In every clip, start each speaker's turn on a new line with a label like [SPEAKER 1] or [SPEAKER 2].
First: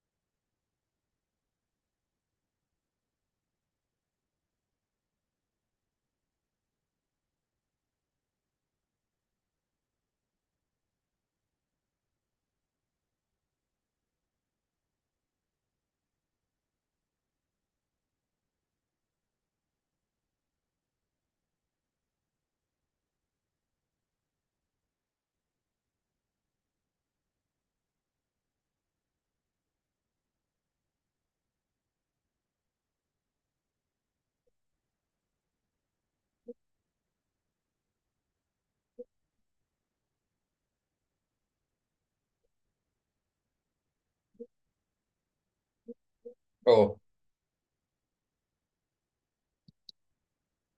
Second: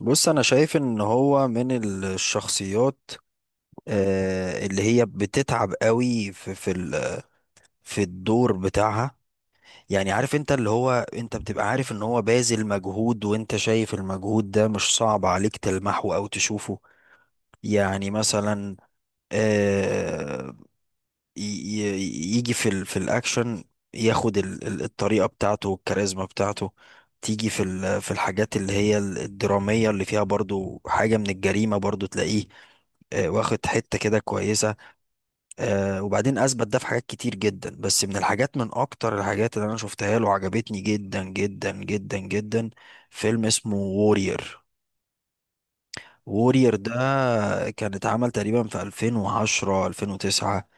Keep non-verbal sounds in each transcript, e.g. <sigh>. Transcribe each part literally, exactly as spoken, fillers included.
[SPEAKER 1] بص انا شايف ان هو من الشخصيات، آه، اللي هي بتتعب قوي في في ال- في الدور بتاعها. يعني عارف انت، اللي هو انت بتبقى عارف ان هو باذل مجهود، وانت شايف المجهود ده مش صعب عليك تلمحه او تشوفه. يعني مثلا ي- ي- يجي في ال في الاكشن، ياخد ال- ال- الطريقه بتاعته والكاريزما بتاعته. تيجي في ال- في الحاجات اللي هي ال- الدراميه، اللي فيها برضو حاجه من الجريمه، برضو تلاقيه آه، واخد حته كده كويسه. آه، وبعدين اثبت ده في حاجات كتير جدا. بس من الحاجات، من اكتر الحاجات اللي انا شفتها له عجبتني جدا جدا جدا جدا، فيلم اسمه وورير. وورير ده
[SPEAKER 2] اه.
[SPEAKER 1] كان اتعمل تقريبا في ألفين وعشرة، ألفين وتسعة،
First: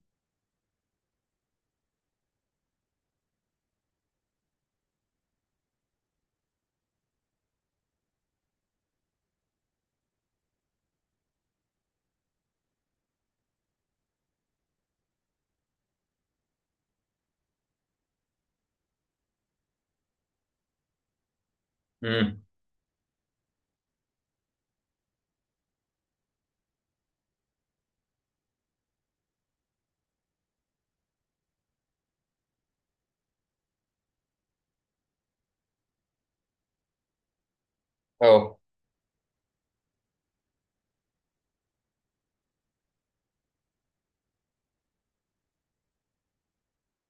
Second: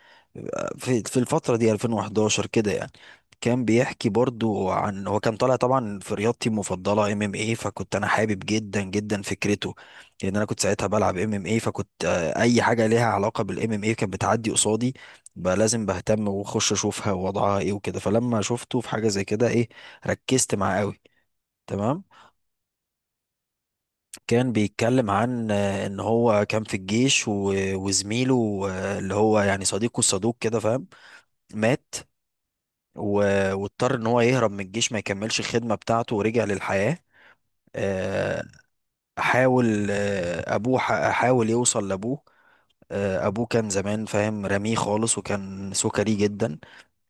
[SPEAKER 1] في في الفترة دي، ألفين وأحد عشر كده يعني. كان بيحكي برضو عن، هو كان طالع طبعا في رياضتي المفضلة ام ام اي، فكنت انا حابب جدا جدا فكرته، لان انا كنت ساعتها بلعب ام ام اي. فكنت آه، اي حاجة ليها علاقة بالام ام اي كانت بتعدي قصادي، بقى لازم بهتم واخش اشوفها ووضعها ايه وكده. فلما شفته في حاجة زي كده، ايه، ركزت معاه قوي. تمام.
[SPEAKER 2] امم.
[SPEAKER 1] كان بيتكلم عن آه، ان هو كان في الجيش و- وزميله، آه، اللي هو يعني صديقه الصدوق كده، فاهم، مات. و- واضطر ان هو يهرب من الجيش ما يكملش الخدمة بتاعته، ورجع للحياة. آه،
[SPEAKER 2] اه.
[SPEAKER 1] حاول، آه، ابوه، ح- حاول يوصل لابوه. آه، ابوه كان زمان فاهم رميه خالص، وكان سكري جدا.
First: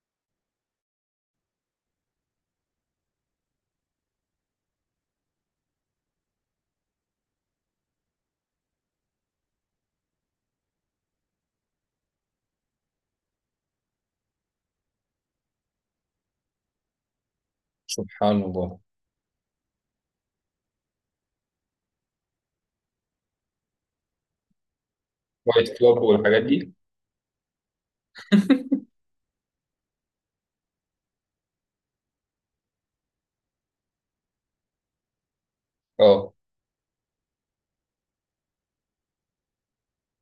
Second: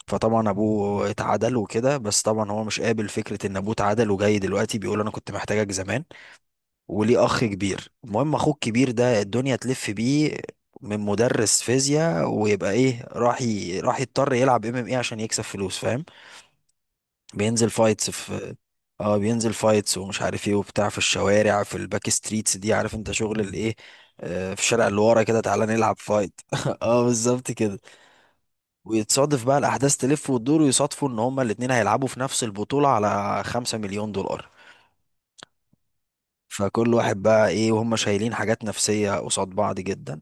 [SPEAKER 1] فطبعا ابوه اتعدل وكده، بس طبعا هو مش قابل فكرة ان ابوه اتعدل وجاي دلوقتي بيقول انا كنت محتاجك زمان. وليه اخ كبير، المهم اخوه الكبير ده الدنيا تلف بيه من مدرس فيزياء، ويبقى ايه، راح ي... راح يضطر يلعب ام ام ايه عشان يكسب فلوس، فاهم. بينزل فايتس
[SPEAKER 2] سبحان
[SPEAKER 1] في،
[SPEAKER 2] الله.
[SPEAKER 1] اه بينزل فايتس ومش عارف ايه وبتاع في الشوارع، في الباك ستريتس دي، عارف انت شغل الايه، آه، في الشارع اللي ورا كده، تعالى
[SPEAKER 2] وايت
[SPEAKER 1] نلعب
[SPEAKER 2] كلوب
[SPEAKER 1] فايت
[SPEAKER 2] والحاجات دي.
[SPEAKER 1] <laughs> اه بالظبط كده. ويتصادف بقى الاحداث تلف وتدور، ويصادفوا ان هما الاتنين هيلعبوا في نفس البطولة على خمسة مليون دولار.
[SPEAKER 2] اه.
[SPEAKER 1] فكل واحد بقى ايه، وهم شايلين حاجات نفسية قصاد بعض جدا.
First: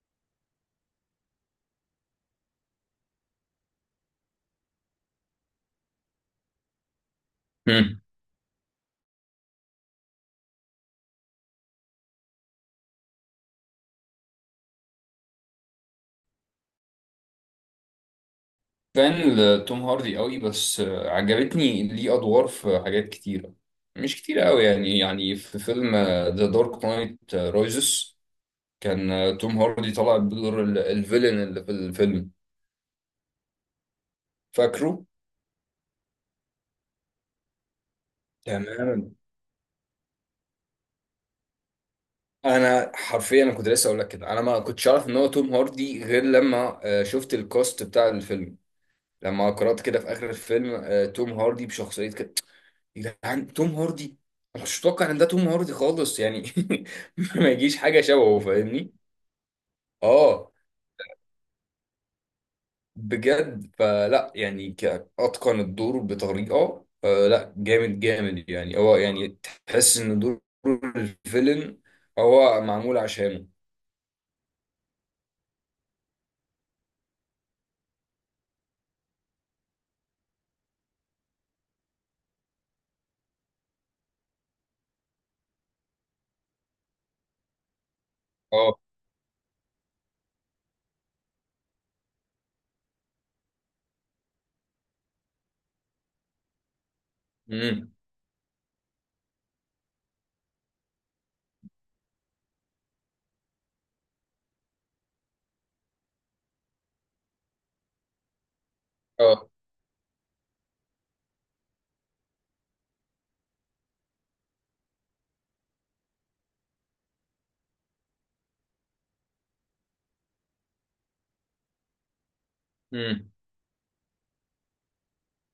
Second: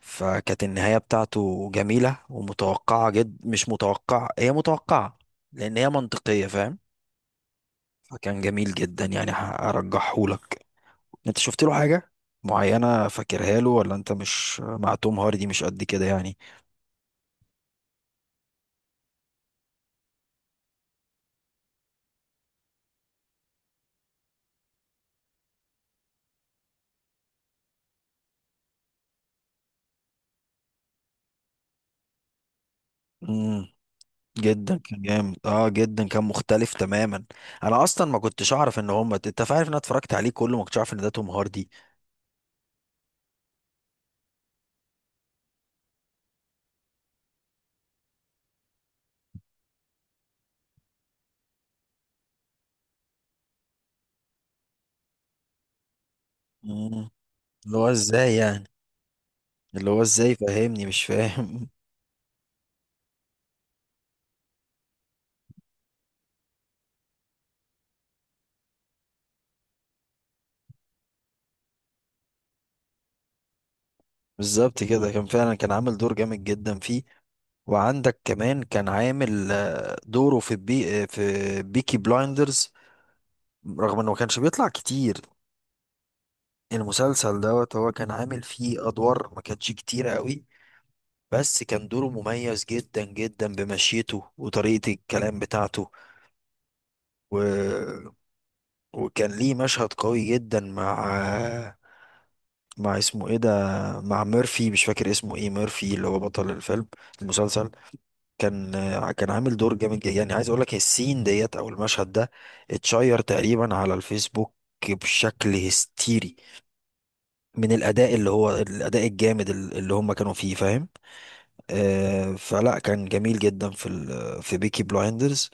[SPEAKER 1] فكانت النهاية بتاعته جميلة ومتوقعة، جد مش متوقعة، هي متوقعة لأن هي منطقية فاهم.
[SPEAKER 2] امم.
[SPEAKER 1] فكان جميل جدا، يعني هرجحهولك. انت شفت له حاجة معينة فاكرها له، ولا انت مش مع توم هاردي مش قد كده يعني؟
[SPEAKER 2] فان لتوم هاردي قوي، بس آه، عجبتني ليه ادوار في حاجات كتيره. مش كتيره قوي يعني، يعني في فيلم ذا دارك نايت رايزس كان آه، توم هاردي طلع بدور ال- الفيلن اللي في الفيلم.
[SPEAKER 1] امم. جدا كان
[SPEAKER 2] فاكره
[SPEAKER 1] جامد، اه جدا كان مختلف تماما. انا اصلا ما كنتش اعرف ان
[SPEAKER 2] تماما.
[SPEAKER 1] هم، انت عارف ان انا اتفرجت عليه كله ما كنتش عارف ان ده توم هاردي.
[SPEAKER 2] انا حرفيا، انا كنت لسه اقول لك كده، انا ما كنتش اعرف ان هو توم هاردي غير لما آه، شفت الكاست بتاع الفيلم، لما قرأت كده في آخر الفيلم آه، توم هاردي بشخصية ده عن توم هاردي. أنا مش متوقع ان ده توم هاردي خالص يعني. <laughs>
[SPEAKER 1] امم.
[SPEAKER 2] ما
[SPEAKER 1] اللي
[SPEAKER 2] يجيش
[SPEAKER 1] هو
[SPEAKER 2] حاجه
[SPEAKER 1] ازاي
[SPEAKER 2] شبهه،
[SPEAKER 1] يعني؟
[SPEAKER 2] فاهمني؟
[SPEAKER 1] اللي هو ازاي
[SPEAKER 2] اه،
[SPEAKER 1] فاهمني، مش فاهم.
[SPEAKER 2] بجد. فلا يعني، ك- اتقن الدور بطريقه، آه لا جامد جامد يعني، هو يعني تحس ان دور الفيلن هو معمول عشانه.
[SPEAKER 1] بالظبط كده، كان فعلا كان عامل دور جامد جدا فيه. وعندك كمان كان عامل آه، دوره في بي آه، في بيكي بلايندرز، رغم انه ما كانش بيطلع كتير. المسلسل دوت هو كان عامل
[SPEAKER 2] اه.
[SPEAKER 1] فيه ادوار ما كانتش كتيرة قوي، بس كان دوره مميز جدا جدا بمشيته وطريقة الكلام بتاعته
[SPEAKER 2] امم.
[SPEAKER 1] و... وكان ليه مشهد قوي جدا مع، مع اسمه ايه ده، مع ميرفي، مش فاكر اسمه ايه، ميرفي اللي هو بطل الفيلم، المسلسل. كان آه، كان
[SPEAKER 2] اه.
[SPEAKER 1] عامل دور جامد جدا. يعني عايز اقول لك السين ديت، او المشهد ده اتشير تقريبا على الفيسبوك بشكل هستيري من الاداء، اللي هو الاداء الجامد ال- اللي هم كانوا فيه فاهم. آه فلا كان
[SPEAKER 2] امم.
[SPEAKER 1] جميل جدا في ال- في بيكي بلايندرز.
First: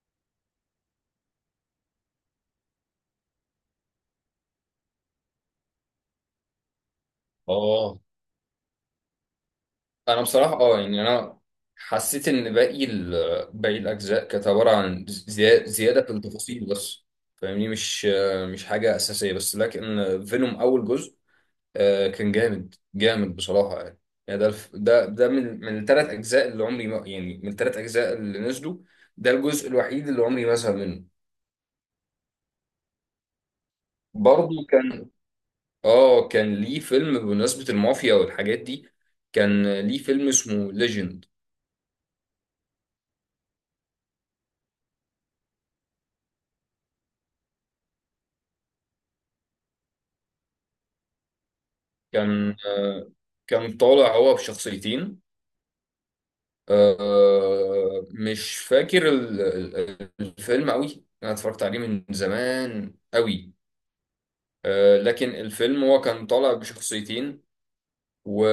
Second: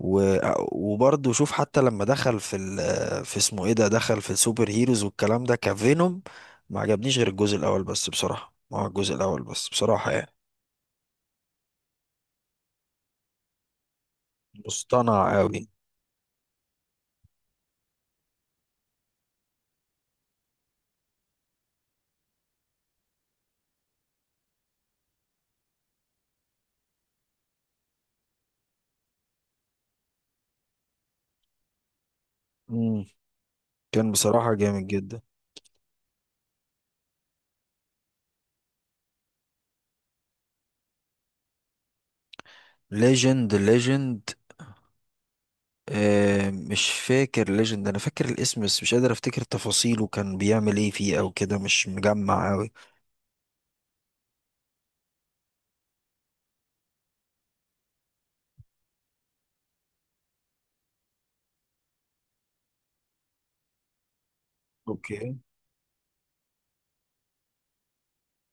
[SPEAKER 1] و- وبرضه شوف، حتى لما دخل في ال- في اسمه ايه ده، دخل في السوبر هيروز والكلام ده، كفينوم، ما عجبنيش غير الجزء الاول
[SPEAKER 2] اه.
[SPEAKER 1] بس بصراحة. ما هو الجزء الاول بس بصراحة،
[SPEAKER 2] انا
[SPEAKER 1] يعني
[SPEAKER 2] بصراحه اه يعني، انا حسيت ان باقي ال- باقي الاجزاء كانت عباره عن
[SPEAKER 1] مصطنع
[SPEAKER 2] زياده،
[SPEAKER 1] قوي.
[SPEAKER 2] زياده في التفاصيل بس. فاهمني؟ مش، مش حاجه اساسيه بس، لكن فينوم اول جزء آه، كان جامد جامد بصراحه يعني. يعني ده الف- ده ده من من الثلاث اجزاء اللي عمري ما يعني، من الثلاث اجزاء اللي نزلوا، ده الجزء الوحيد اللي عمري ما زهق منه.
[SPEAKER 1] كان بصراحة
[SPEAKER 2] برضه
[SPEAKER 1] جامد
[SPEAKER 2] كان،
[SPEAKER 1] جدا.
[SPEAKER 2] اه، كان ليه فيلم بمناسبه المافيا والحاجات دي، كان ليه فيلم اسمه ليجند.
[SPEAKER 1] ليجند، ليجند. آه مش فاكر ليجند، انا فاكر الاسم بس مش قادر افتكر تفاصيله، كان بيعمل ايه فيه او كده، مش مجمع
[SPEAKER 2] كان
[SPEAKER 1] اوي.
[SPEAKER 2] آه، كان طالع هو بشخصيتين. آه، مش فاكر ال- ال- الفيلم قوي، انا اتفرجت عليه من زمان قوي. آه، لكن
[SPEAKER 1] اوكي.
[SPEAKER 2] الفيلم هو كان طالع بشخصيتين، و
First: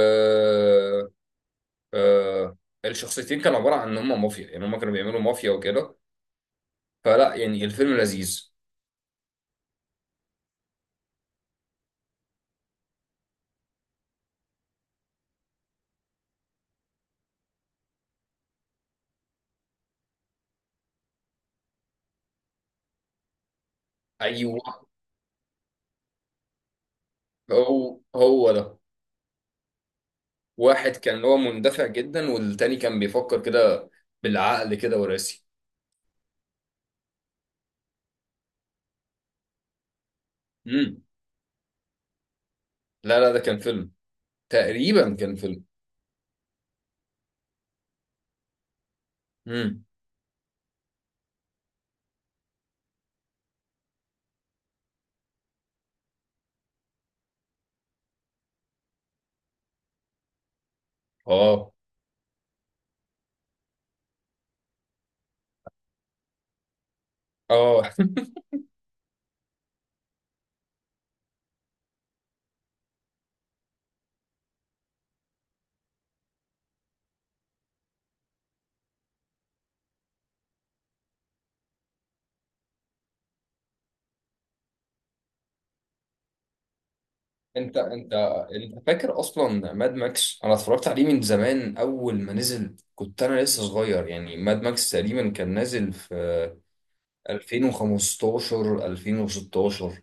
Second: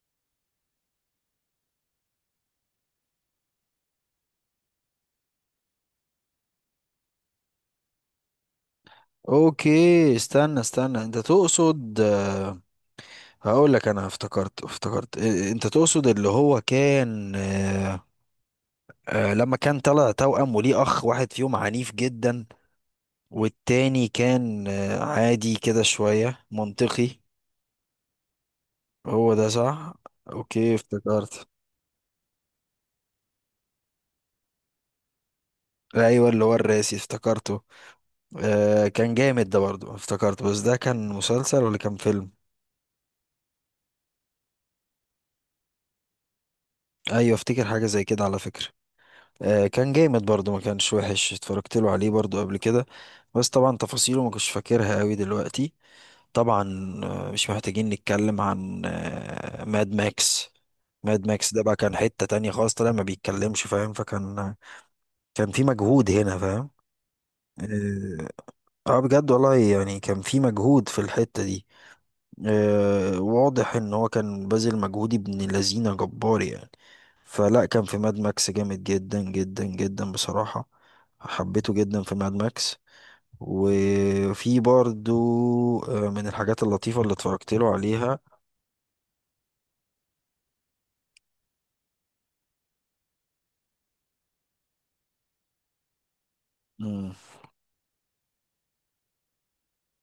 [SPEAKER 2] آه، الشخصيتين كانوا عبارة عن ان هم مافيا، يعني هم كانوا بيعملوا مافيا وكده. فلا يعني الفيلم لذيذ.
[SPEAKER 1] اوكي، استنى استنى، انت تقصد آه، هقول لك، انا افتكرت، افتكرت آه، انت تقصد اللي هو كان، آه، آه، لما كان طلع توأم وليه اخ واحد فيهم عنيف جدا، والتاني كان
[SPEAKER 2] ايوه،
[SPEAKER 1] آه، عادي كده، شوية منطقي.
[SPEAKER 2] هو هو ده.
[SPEAKER 1] هو ده صح. اوكي
[SPEAKER 2] واحد كان هو
[SPEAKER 1] افتكرت.
[SPEAKER 2] مندفع جدا، والتاني كان بيفكر كده بالعقل كده وراسي.
[SPEAKER 1] ايوه، اللي هو الراسي افتكرته. آه كان جامد ده برضه افتكرته، بس ده
[SPEAKER 2] امم.
[SPEAKER 1] كان مسلسل ولا كان فيلم؟
[SPEAKER 2] لا لا، ده كان فيلم، تقريبا كان فيلم.
[SPEAKER 1] ايوه افتكر حاجه زي كده على فكره. آه
[SPEAKER 2] امم.
[SPEAKER 1] كان جامد برضه، ما كانش وحش، اتفرجت له عليه برضه قبل كده. بس طبعا تفاصيله ما كنتش فاكرها قوي دلوقتي. طبعا. آه، مش محتاجين نتكلم عن آه ماد ماكس. ماد ماكس ده
[SPEAKER 2] اه.
[SPEAKER 1] بقى كان حته تانية خالص، طلع ما بيتكلمش فاهم، فكان كان في مجهود هنا فاهم.
[SPEAKER 2] اه.
[SPEAKER 1] اه. آه، بجد والله يعني كان في مجهود في الحته دي. آه، واضح ان هو كان باذل مجهود ابن لذينه جبار يعني. فلا كان في ماد ماكس جامد جدا جدا جدا بصراحة. حبيته جدا في ماد ماكس. وفي برضو آه، من الحاجات اللطيفة اللي اتفرجت
[SPEAKER 2] <laughs>
[SPEAKER 1] له
[SPEAKER 2] انت انت
[SPEAKER 1] عليها.
[SPEAKER 2] انت فاكر اصلا ماد ماكس؟ انا اتفرجت عليه من زمان، اول ما نزل كنت انا لسه صغير يعني. ماد ماكس تقريبا كان نازل في
[SPEAKER 1] مم.
[SPEAKER 2] ألفين وخمستاشر ألفين وستة عشر،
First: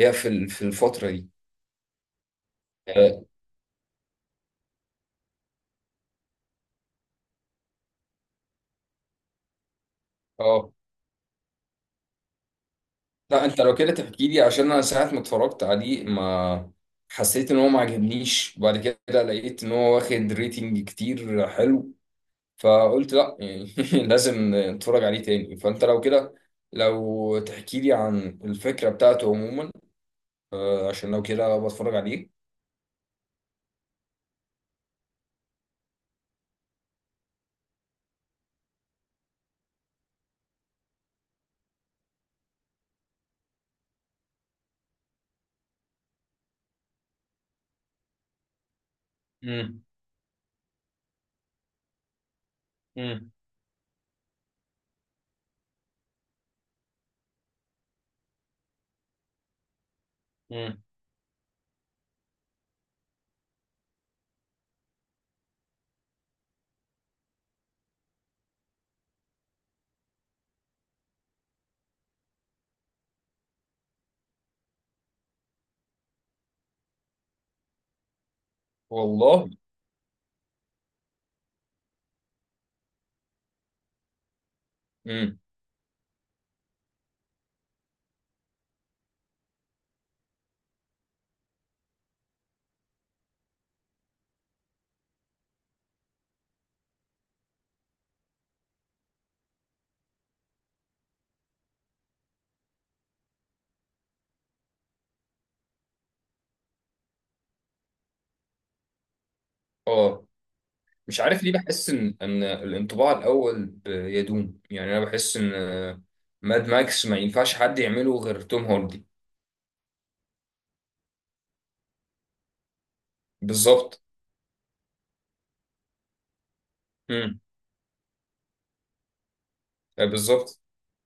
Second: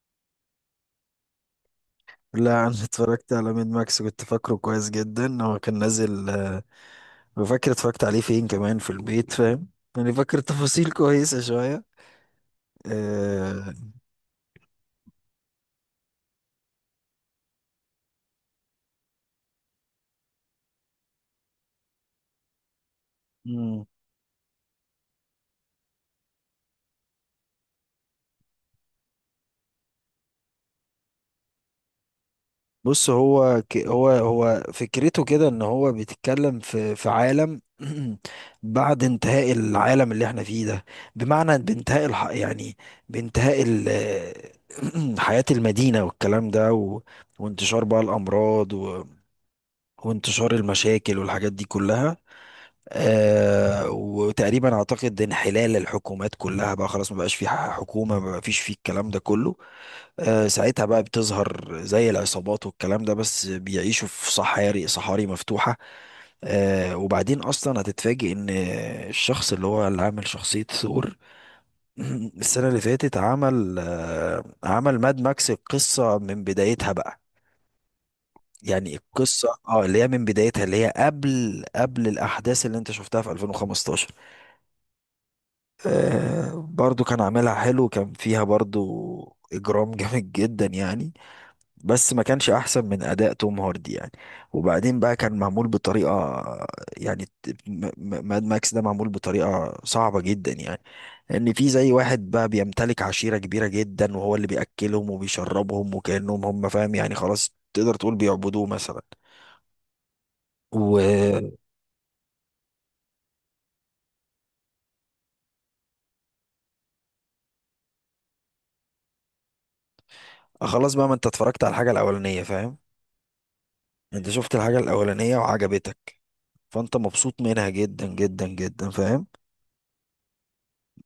[SPEAKER 2] هي في ال- في الفترة دي.
[SPEAKER 1] لا انا <laughs>
[SPEAKER 2] اه.
[SPEAKER 1] اتفرجت على ماد ماكس كنت فاكره كويس جدا. هو كان نازل، آه، فاكر اتفرجت عليه فين، كمان في البيت فاهم، يعني فاكر <laughs>
[SPEAKER 2] آه.
[SPEAKER 1] تفاصيل كويسة شوية.
[SPEAKER 2] لا، انت
[SPEAKER 1] آه،
[SPEAKER 2] لو كده تحكي لي، عشان انا ساعة ما اتفرجت عليه، ما حسيت ان هو، ما عجبنيش. بعد كده لقيت ان هو واخد ريتنج كتير حلو، فقلت لا يعني <laughs> لازم نتفرج عليه تاني. فانت لو كده، لو تحكي لي عن الفكرة بتاعته عموما آه، عشان لو كده بتفرج عليه.
[SPEAKER 1] بص هو ك... هو هو فكرته كده، ان هو بيتكلم في في عالم <clears throat> بعد انتهاء العالم اللي احنا فيه ده. بمعنى بانتهاء الح... يعني بانتهاء ال... <clears throat> حياة المدينة والكلام ده و... وانتشار بقى الأمراض و...
[SPEAKER 2] امم.
[SPEAKER 1] وانتشار المشاكل والحاجات دي كلها.
[SPEAKER 2] امم.
[SPEAKER 1] آه وتقريبا اعتقد انحلال الحكومات كلها بقى خلاص، ما بقاش في ح- حكومة، ما فيش فيه الكلام ده كله. آه،
[SPEAKER 2] امم.
[SPEAKER 1] ساعتها بقى بتظهر زي العصابات والكلام ده، بس بيعيشوا في صحاري، صحاري مفتوحة. آه، وبعدين أصلا هتتفاجئ إن الشخص اللي هو اللي عامل شخصية ثور <clears throat> السنة اللي فاتت عمل، آه، عمل ماد ماكس القصة من بدايتها بقى. يعني القصة
[SPEAKER 2] والله.
[SPEAKER 1] اه اللي هي من بدايتها، اللي هي قبل قبل الأحداث اللي أنت شفتها في ألفين وخمستاشر.
[SPEAKER 2] امم.
[SPEAKER 1] آه، برضو كان عاملها حلو، كان فيها برضو إجرام <laughs> جامد جدا يعني. بس ما كانش احسن من اداء توم هاردي يعني. وبعدين بقى كان معمول بطريقه. يعني ت- م- م- ماد ماكس ده معمول بطريقه صعبه جدا يعني. ان في زي واحد بقى بيمتلك عشيره كبيره جدا، وهو اللي بياكلهم وبيشربهم، وكانهم هم فاهم يعني، خلاص تقدر تقول بيعبدوه مثلا.
[SPEAKER 2] اه. مش عارف
[SPEAKER 1] وخلاص
[SPEAKER 2] ليه بحس ان ان الانطباع الاول ب- يدوم يعني. انا بحس ان آه، ماد ماكس ما ينفعش حد يعمله غير توم هاردي.
[SPEAKER 1] بقى، ما انت اتفرجت على الحاجه الاولانيه فاهم.
[SPEAKER 2] بالظبط.
[SPEAKER 1] انت شفت الحاجه الاولانيه وعجبتك، فانت مبسوط
[SPEAKER 2] امم.
[SPEAKER 1] منها جدا جدا جدا فاهم.
[SPEAKER 2] آه، بالظبط.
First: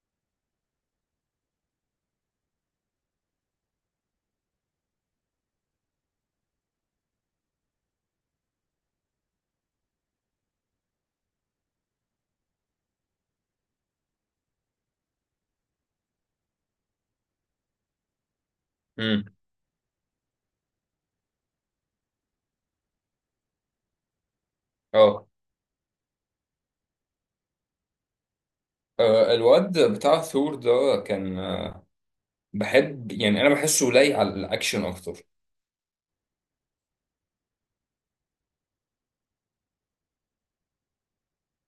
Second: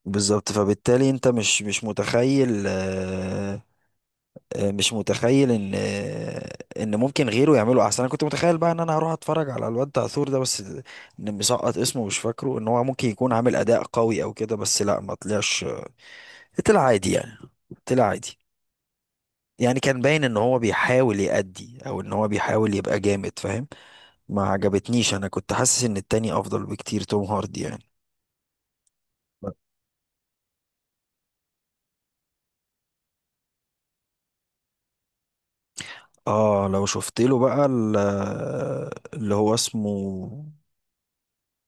[SPEAKER 1] بالظبط، فبالتالي انت مش مش متخيل، آه، مش متخيل ان آه، ان ممكن غيره يعمله احسن. انا كنت متخيل بقى ان انا هروح اتفرج على الواد ده عثور ده بس، ان مسقط اسمه مش فاكره ان هو ممكن يكون عامل اداء قوي او كده، بس لا ما طلعش، طلع عادي يعني، طلع عادي.
[SPEAKER 2] امم.
[SPEAKER 1] يعني كان باين ان هو بيحاول يأدي او ان هو بيحاول يبقى جامد فاهم، ما عجبتنيش.
[SPEAKER 2] اه.
[SPEAKER 1] انا كنت حاسس ان التاني افضل بكتير، توم هاردي يعني.
[SPEAKER 2] آه، الواد بتاع ثور ده كان، آه، بحب يعني، انا بحسه لايق على الاكشن اكتر.
[SPEAKER 1] اه لو شفت له بقى ال- اللي هو اسمه،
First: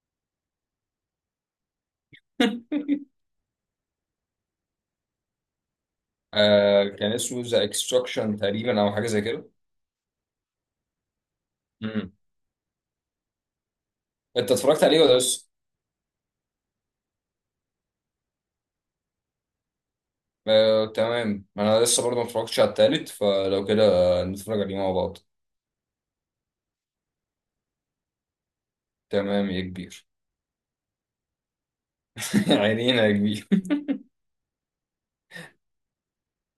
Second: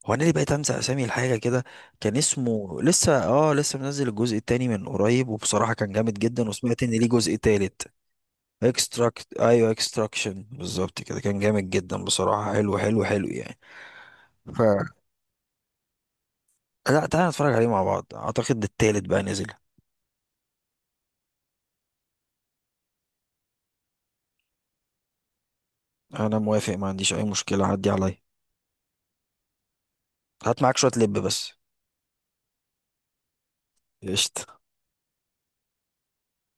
[SPEAKER 1] هو انا اللي بقيت انسى اسامي الحاجه كده. كان
[SPEAKER 2] <laughs>
[SPEAKER 1] اسمه لسه، اه لسه منزل الجزء التاني من قريب، وبصراحه كان جامد جدا، وسمعت
[SPEAKER 2] آه،
[SPEAKER 1] ان ليه
[SPEAKER 2] كان
[SPEAKER 1] جزء
[SPEAKER 2] اسمه ذا
[SPEAKER 1] تالت.
[SPEAKER 2] اكستراكشن تقريبا، او حاجه زي
[SPEAKER 1] اكستراكت،
[SPEAKER 2] كده.
[SPEAKER 1] ايوه اكستراكشن، بالظبط كده، كان جامد جدا
[SPEAKER 2] امم.
[SPEAKER 1] بصراحه، حلو حلو حلو يعني.
[SPEAKER 2] انت
[SPEAKER 1] ف
[SPEAKER 2] اتفرجت عليه ولا لسه؟
[SPEAKER 1] لا، تعالى نتفرج عليه مع بعض، اعتقد التالت بقى نزل.
[SPEAKER 2] آه تمام، انا لسه برضه ما اتفرجتش على التالت. فلو كده آه، نتفرج عليه مع بعض.
[SPEAKER 1] انا موافق، ما عنديش اي مشكله، عدي عليا.
[SPEAKER 2] تمام يا كبير.
[SPEAKER 1] هات معاك شويه لب بس.
[SPEAKER 2] <laughs> عينينا يا كبير.
[SPEAKER 1] قشطه.